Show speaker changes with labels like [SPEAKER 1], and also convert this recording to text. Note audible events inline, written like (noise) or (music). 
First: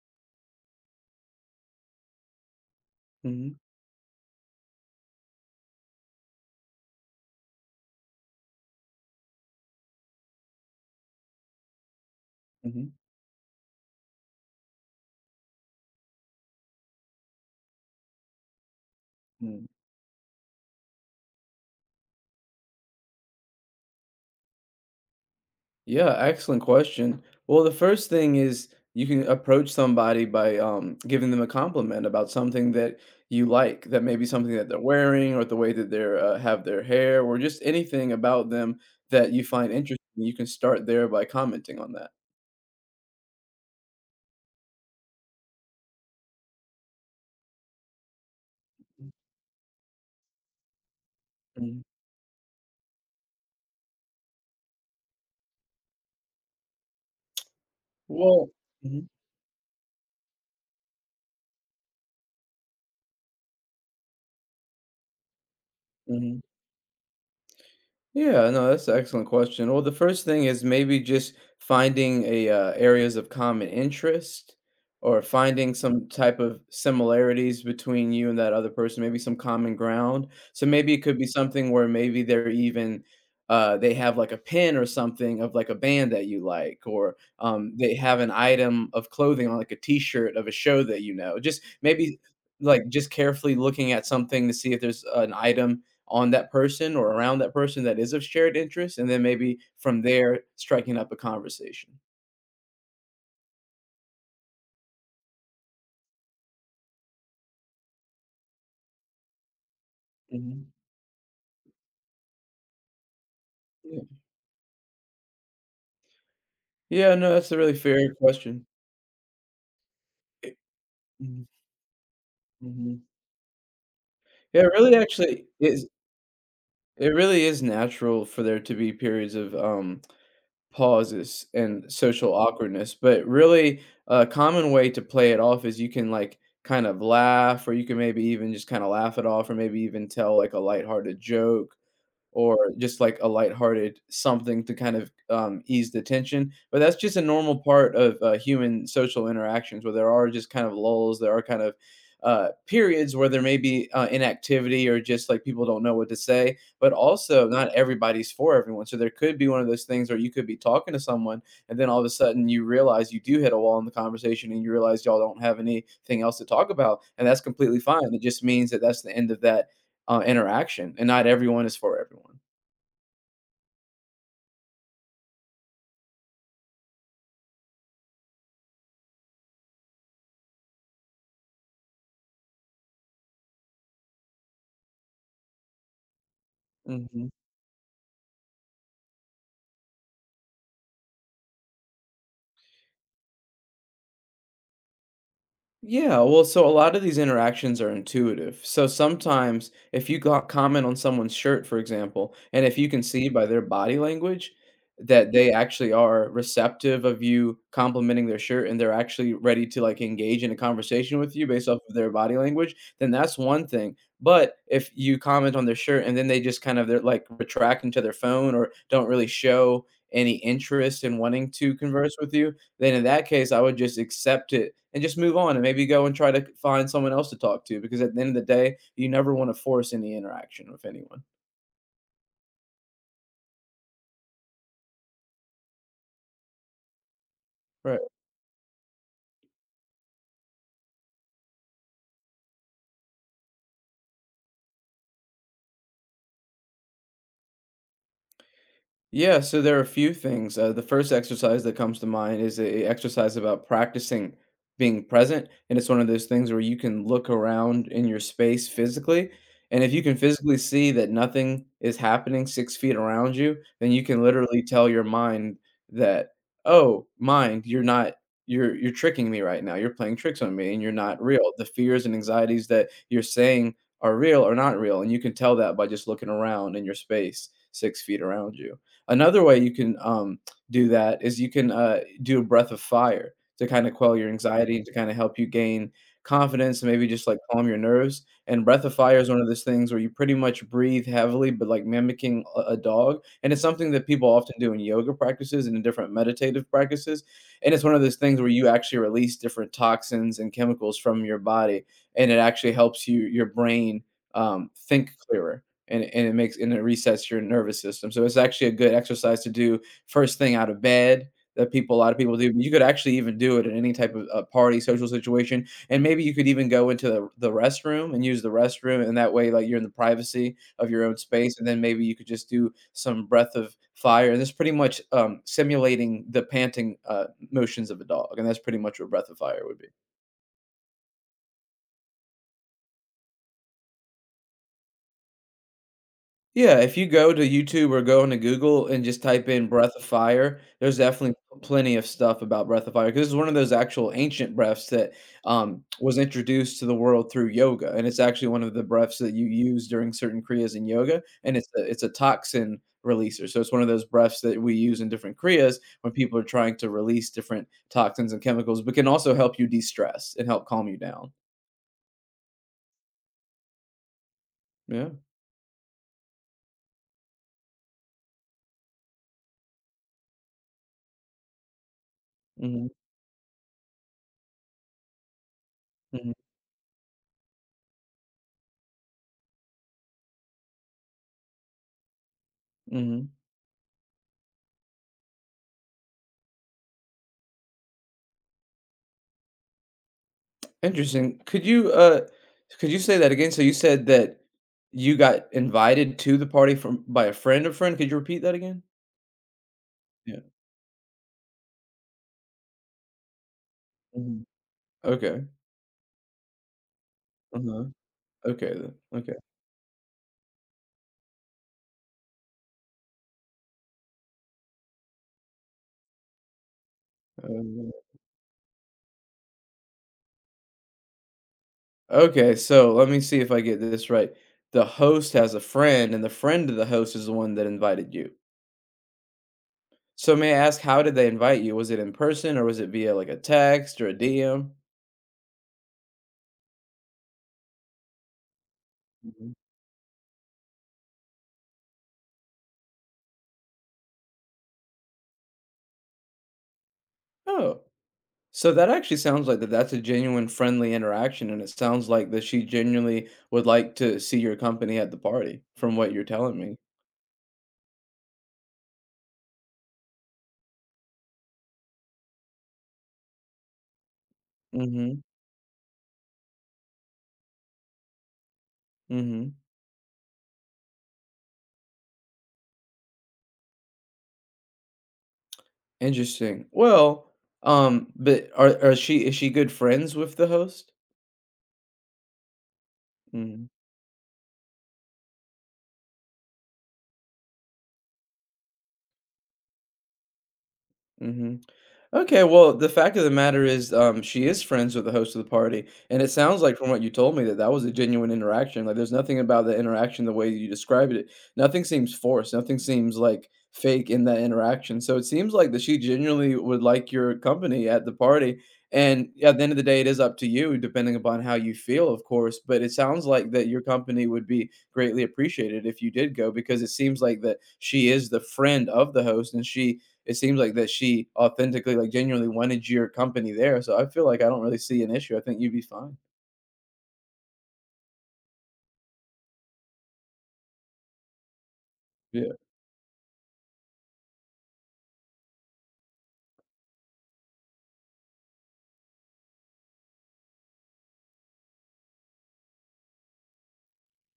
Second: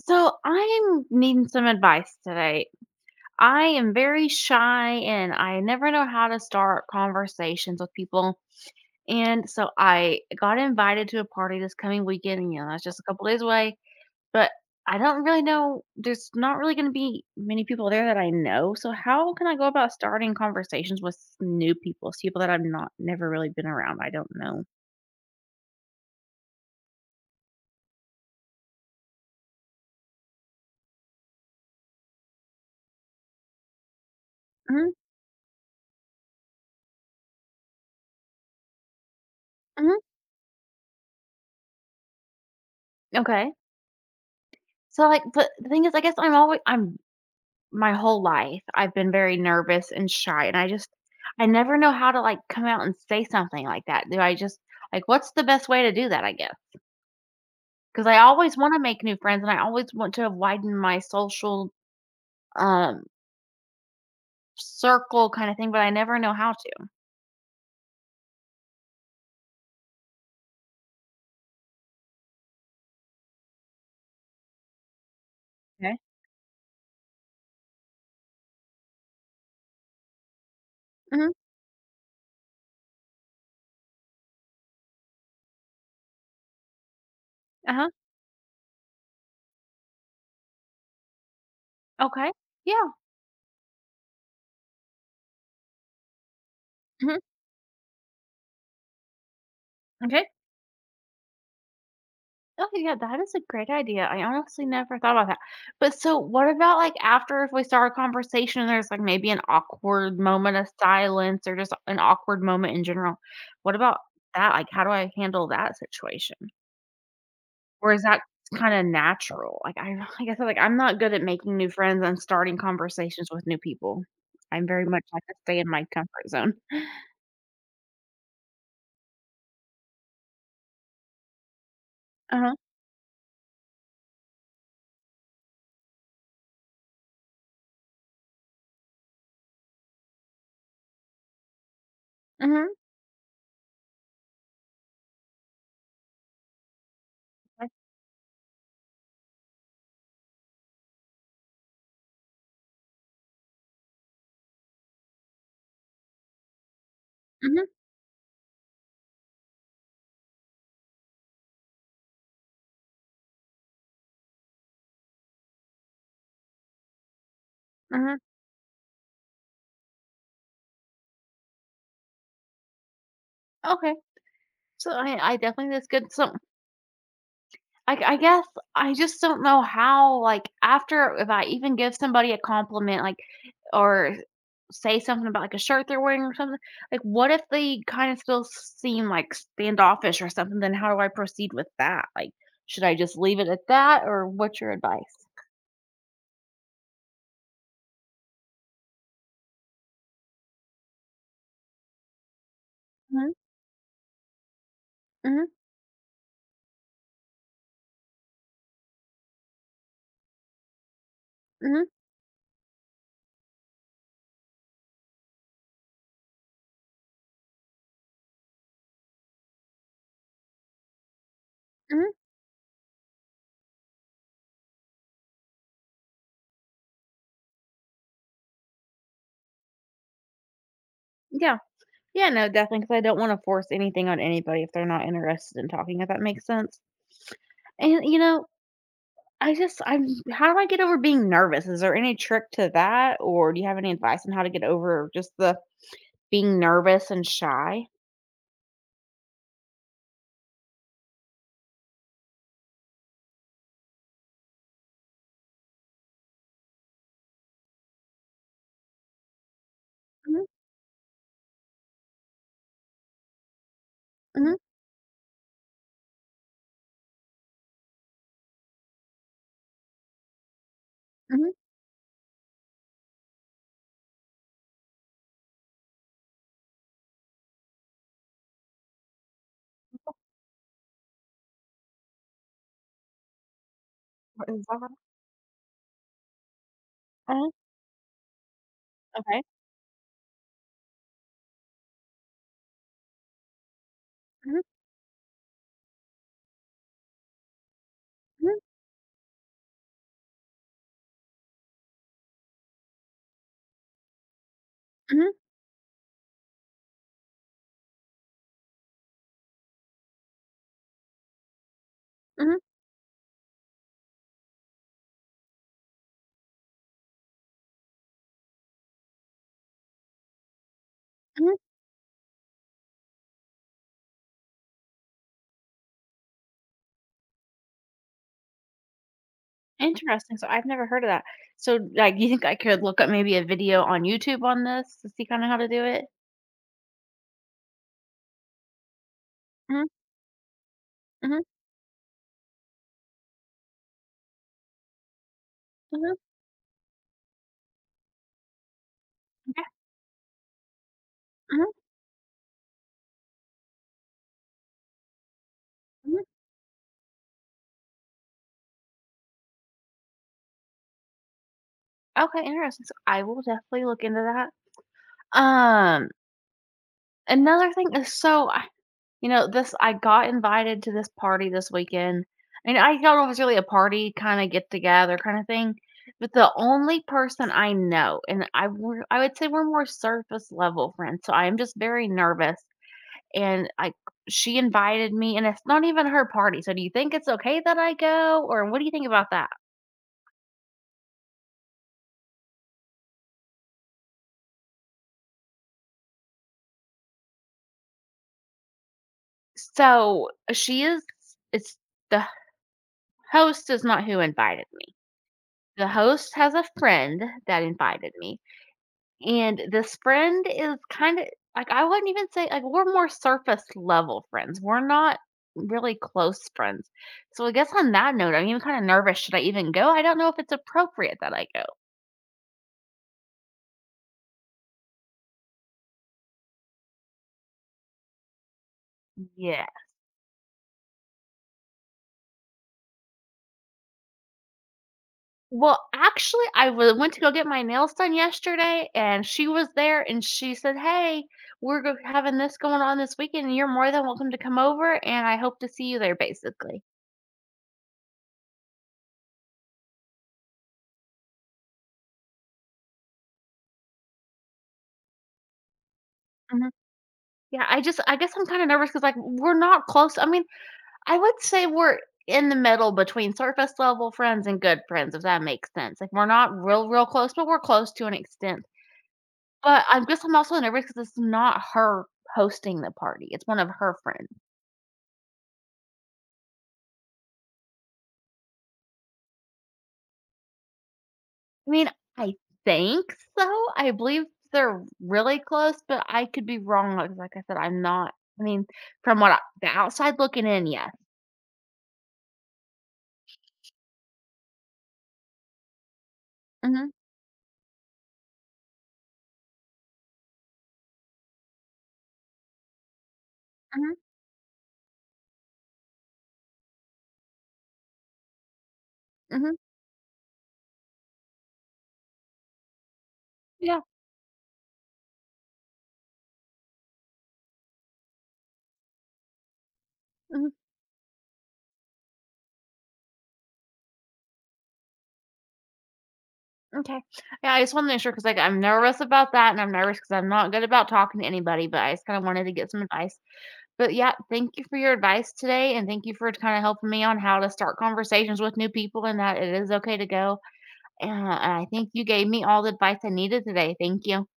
[SPEAKER 1] So I'm needing some advice today.
[SPEAKER 2] Mhm,
[SPEAKER 1] I am very shy and I never know how to start conversations with people. And so I got invited to a party this coming weekend, and, you know, that's
[SPEAKER 2] mhm,
[SPEAKER 1] just a couple days away. But I don't really know, there's not really going to be many people there that I know. So how can I go
[SPEAKER 2] mm.
[SPEAKER 1] about starting conversations with new people, people that I've not never really been around? I don't know.
[SPEAKER 2] Yeah, excellent question. Well, the first thing is you can approach somebody by giving them a compliment about something that you like, that may be something that they're
[SPEAKER 1] Hmm.
[SPEAKER 2] wearing or the way that they're have their hair or just anything about them that you find interesting.
[SPEAKER 1] Hmm.
[SPEAKER 2] You can start there by commenting on that.
[SPEAKER 1] Okay. So like, but the thing is, I guess I'm always I'm my whole life, I've been very nervous and shy, and I never
[SPEAKER 2] Mhm.
[SPEAKER 1] know how to, like, come out and say something like that. Do I just, like, what's the best way to do that, I guess, because I
[SPEAKER 2] Well,
[SPEAKER 1] always wanna make
[SPEAKER 2] mhm,
[SPEAKER 1] new friends, and I always want to widen my social, um, circle kinda thing, but I never know
[SPEAKER 2] mhm.
[SPEAKER 1] how to.
[SPEAKER 2] Yeah, no, that's an excellent question. Well, the first thing is maybe just finding a areas of common interest or finding
[SPEAKER 1] Okay.
[SPEAKER 2] some type of similarities between you and that other person, maybe some common ground. So maybe it could be
[SPEAKER 1] Mhm.
[SPEAKER 2] something where maybe they're even they have like a pin or something of like a band that you like, or
[SPEAKER 1] Uh-huh.
[SPEAKER 2] they have an item of clothing on like a T-shirt of a show that you know. Just maybe
[SPEAKER 1] Okay.
[SPEAKER 2] like
[SPEAKER 1] Yeah.
[SPEAKER 2] just carefully looking at something to see if there's an item on that person or
[SPEAKER 1] Mhm.
[SPEAKER 2] around that person that is of shared interest, and then maybe from
[SPEAKER 1] Okay.
[SPEAKER 2] there striking up a conversation.
[SPEAKER 1] Okay, yeah, that is a great idea. I honestly never thought about that. But so what about like after if we start a conversation and there's like maybe an awkward moment of
[SPEAKER 2] Mhm.
[SPEAKER 1] silence or just an awkward moment in general? What about
[SPEAKER 2] Yeah.
[SPEAKER 1] that? Like how do I handle that situation?
[SPEAKER 2] Yeah, no, that's a really
[SPEAKER 1] Or is
[SPEAKER 2] fair
[SPEAKER 1] that
[SPEAKER 2] question.
[SPEAKER 1] kind of natural? Like I (laughs) like I said,
[SPEAKER 2] It
[SPEAKER 1] like I'm not good at
[SPEAKER 2] mhm,
[SPEAKER 1] making new friends and starting
[SPEAKER 2] mhm.
[SPEAKER 1] conversations with new people.
[SPEAKER 2] Yeah,
[SPEAKER 1] I'm
[SPEAKER 2] it
[SPEAKER 1] very
[SPEAKER 2] really
[SPEAKER 1] much like to
[SPEAKER 2] actually
[SPEAKER 1] stay in my
[SPEAKER 2] is
[SPEAKER 1] comfort zone.
[SPEAKER 2] it really is natural for there to be periods of, pauses and social
[SPEAKER 1] Uh-huh.
[SPEAKER 2] awkwardness, but really a common way to play it off is you can, like, kind of laugh or you can maybe even just kinda laugh it off or maybe even tell, like, a lighthearted joke or
[SPEAKER 1] Mm-hmm.
[SPEAKER 2] just like a lighthearted something to kind of ease the tension. But that's just a normal
[SPEAKER 1] Like,
[SPEAKER 2] part of human social interactions where there are just kind of lulls, there are kind of periods where there may be inactivity or just like people don't know what to say. But also,
[SPEAKER 1] mm-hmm.
[SPEAKER 2] not everybody's for everyone. So there could be one of those things where you could be talking to someone and then all of a sudden you realize you do hit a wall in the conversation and you realize y'all don't have anything else to talk about. And that's completely fine.
[SPEAKER 1] Mm-hmm.
[SPEAKER 2] It just means that that's the end of that interaction, and not everyone is for
[SPEAKER 1] Okay. So I definitely that's good. So I guess I just don't know how, like, after if I even give somebody a compliment, like, or say something about, like, a shirt they're wearing or something, like, what
[SPEAKER 2] everyone.
[SPEAKER 1] if they kinda still seem, like, standoffish or something, then how do I proceed with that? Like, should I just leave it at that, or what's your advice?
[SPEAKER 2] Yeah, well, so a lot of these interactions are intuitive. So sometimes, if you got comment on someone's shirt, for example, and if you can see
[SPEAKER 1] Mhm,
[SPEAKER 2] by their body language that
[SPEAKER 1] mhm,
[SPEAKER 2] they actually are receptive of you complimenting their shirt and they're actually ready to like engage in a conversation with you based off
[SPEAKER 1] mhm,
[SPEAKER 2] of their body language, then that's one thing. But if you comment on their shirt and then they just kind of they're like retract into their phone or don't really show any interest in wanting to
[SPEAKER 1] mhm,
[SPEAKER 2] converse with you, then in that case, I would just accept it and just move on and maybe go and try to find someone else to talk to because at the end of the day, you never want to force any interaction with anyone.
[SPEAKER 1] yeah. Yeah, no, definitely. Because I don't wanna force anything on anybody if they're not interested in talking, if that makes sense. And,
[SPEAKER 2] Right.
[SPEAKER 1] you know I just I'm how do I get over being nervous? Is there any trick to that, or do you have any advice on how to get over just the being nervous and shy?
[SPEAKER 2] Yeah, so there are a few things. The first exercise that comes to mind is a exercise about practicing being present, and it's one of those things where you can look around in your space physically, and if you can
[SPEAKER 1] Mhm,
[SPEAKER 2] physically see that nothing is happening six feet around you, then you can
[SPEAKER 1] mhm,
[SPEAKER 2] literally tell your mind that, "Oh, mind, you're not." You're tricking me right now. You're playing tricks on me and you're not real.
[SPEAKER 1] mhm.
[SPEAKER 2] The fears and anxieties that you're saying are real are not real. And you can tell that by just looking around in your space six feet around you. Another way you can do that is you can do a breath of fire to kind of quell your
[SPEAKER 1] What is
[SPEAKER 2] anxiety and
[SPEAKER 1] that?
[SPEAKER 2] to kind of help you gain confidence and maybe just like
[SPEAKER 1] Uh-huh,
[SPEAKER 2] calm your nerves. And breath of fire is one
[SPEAKER 1] okay.
[SPEAKER 2] of those things where you pretty much breathe heavily, but like mimicking a dog. And it's something that people often
[SPEAKER 1] Mhm,
[SPEAKER 2] do in yoga practices and in different meditative practices. And it's one of those things where
[SPEAKER 1] mhm,
[SPEAKER 2] you actually release different toxins and chemicals from your body, and it actually helps you your brain think
[SPEAKER 1] mhm,
[SPEAKER 2] clearer and it makes and it resets your nervous system. So it's actually a good exercise to do first thing out of bed that people a lot of people do.
[SPEAKER 1] mhm,
[SPEAKER 2] You could actually even do it in any type of party, social situation, and maybe you could even go into the restroom and use the restroom, and that way, like you're in the privacy of your own
[SPEAKER 1] mhm.
[SPEAKER 2] space, and then maybe you could just do some breath of fire, and that's pretty much simulating the panting motions of a dog, and that's pretty much what breath of fire would be.
[SPEAKER 1] Interesting, so I've never heard of that. So, like, you think I could look up maybe a video on YouTube on this to see kinda how to do it?
[SPEAKER 2] Yeah, if you go to YouTube or go into Google and just type in
[SPEAKER 1] Mhm,
[SPEAKER 2] "Breath of Fire," there's definitely
[SPEAKER 1] mhm,
[SPEAKER 2] plenty of stuff about Breath of fire because it's one of those actual ancient breaths that,
[SPEAKER 1] mhm,
[SPEAKER 2] was introduced to the world through yoga, and it's actually one of the breaths that you
[SPEAKER 1] okay,
[SPEAKER 2] use during certain kriyas in yoga, and it's
[SPEAKER 1] mhm,
[SPEAKER 2] a it's a toxin releaser, so it's one of those breaths that we use in different kriyas when
[SPEAKER 1] mhm.
[SPEAKER 2] people are trying to release different toxins and chemicals, but can also help you de-stress and help calm you down.
[SPEAKER 1] Okay, interesting, so I will definitely look into that.
[SPEAKER 2] Yeah.
[SPEAKER 1] Um, Another thing is, so, you know, this, I got invited to this party this weekend, and
[SPEAKER 2] Mhm.
[SPEAKER 1] I don't know if it's really a party, kinda get-together kinda thing, but
[SPEAKER 2] Mhm.
[SPEAKER 1] the only person I know, and I we I would say we're more surface level friends, so I am just very nervous,
[SPEAKER 2] Mhm.
[SPEAKER 1] and I she invited me, and it's not even her party, so do you think it's okay that I go, or what do you think about that?
[SPEAKER 2] Interesting. Could you say that again? So you said that you got invited to the party from by a friend of friend? Could you repeat that again?
[SPEAKER 1] So,
[SPEAKER 2] Yeah.
[SPEAKER 1] she is, it's, the host is not who
[SPEAKER 2] Mhm.
[SPEAKER 1] invited me.
[SPEAKER 2] Okay.
[SPEAKER 1] The host has a friend that
[SPEAKER 2] Uh-huh.
[SPEAKER 1] invited me.
[SPEAKER 2] Okay then. Okay.
[SPEAKER 1] And this friend is kinda like, I wouldn't even say, like, we're more surface level friends. We're not really close friends. So I guess on
[SPEAKER 2] Um,
[SPEAKER 1] that note, I'm even kinda nervous. Should I even go? I don't know if it's appropriate that I go.
[SPEAKER 2] okay. So let me see if I get this right. The host has a friend, and the friend of the host is the one that invited you.
[SPEAKER 1] Yeah.
[SPEAKER 2] So may I ask, how did they invite you? Was it in person, or was it via like a text or a DM?
[SPEAKER 1] Well, actually, I w went to go get my nails done yesterday, and she
[SPEAKER 2] Mhm.
[SPEAKER 1] was there, and she said, "Hey, we're go having this going on this weekend, and you're more than welcome to come over, and I hope to see you there," basically.
[SPEAKER 2] Oh. So that actually sounds like that that's a genuine friendly interaction, and it sounds like that she genuinely would like to see your company at the party from what you're telling
[SPEAKER 1] Mhm.
[SPEAKER 2] me.
[SPEAKER 1] Yeah, I guess I'm kinda nervous because like, we're not close. I mean, I would say we're in the middle between surface level friends and good friends,
[SPEAKER 2] Mhm,
[SPEAKER 1] if that makes sense. Like we're not real, real close, but we're close to an extent.
[SPEAKER 2] mhm.
[SPEAKER 1] But I guess I'm also nervous because it's not her hosting the party. It's one of her friends.
[SPEAKER 2] Interesting. Well, but are she is she good friends with the host?
[SPEAKER 1] I mean, I think so.
[SPEAKER 2] Mhm.
[SPEAKER 1] I believe they're really close, but I could be wrong. Like I said, I'm not. I mean, from what I, the outside looking in, yes.
[SPEAKER 2] Mhm. Okay, well, the fact of the matter is, she is friends with the host of the party, and it sounds like
[SPEAKER 1] Mm-hmm,
[SPEAKER 2] from what you told me that that was a genuine interaction, like, there's nothing about the interaction the way you described it. Nothing seems forced, nothing seems, like,
[SPEAKER 1] mm-hmm,
[SPEAKER 2] fake in that interaction, so it seems like that she genuinely would like your company at the party, and yeah,
[SPEAKER 1] mm-hmm,
[SPEAKER 2] at the end of the day, it is up to you depending upon how you feel, of course, but it sounds like that your
[SPEAKER 1] yeah.
[SPEAKER 2] company would be greatly appreciated if you did go because it seems like that she is the friend of the host, and she it
[SPEAKER 1] Mhm.
[SPEAKER 2] seems like that she authentically, like, genuinely wanted your company there, so I feel like I don't really see an issue. I think you'd be fine.
[SPEAKER 1] Okay. Yeah, I just wanna make sure because, like, I'm nervous about that, and I'm nervous because 'cause I'm not good about talking to anybody, but I just kinda wanted to get some advice. But, yeah, thank you for your advice today, and thank you for kinda helping me on how to start conversations with new people and that it is okay to go. And I think you gave me all the advice I needed today. Thank you.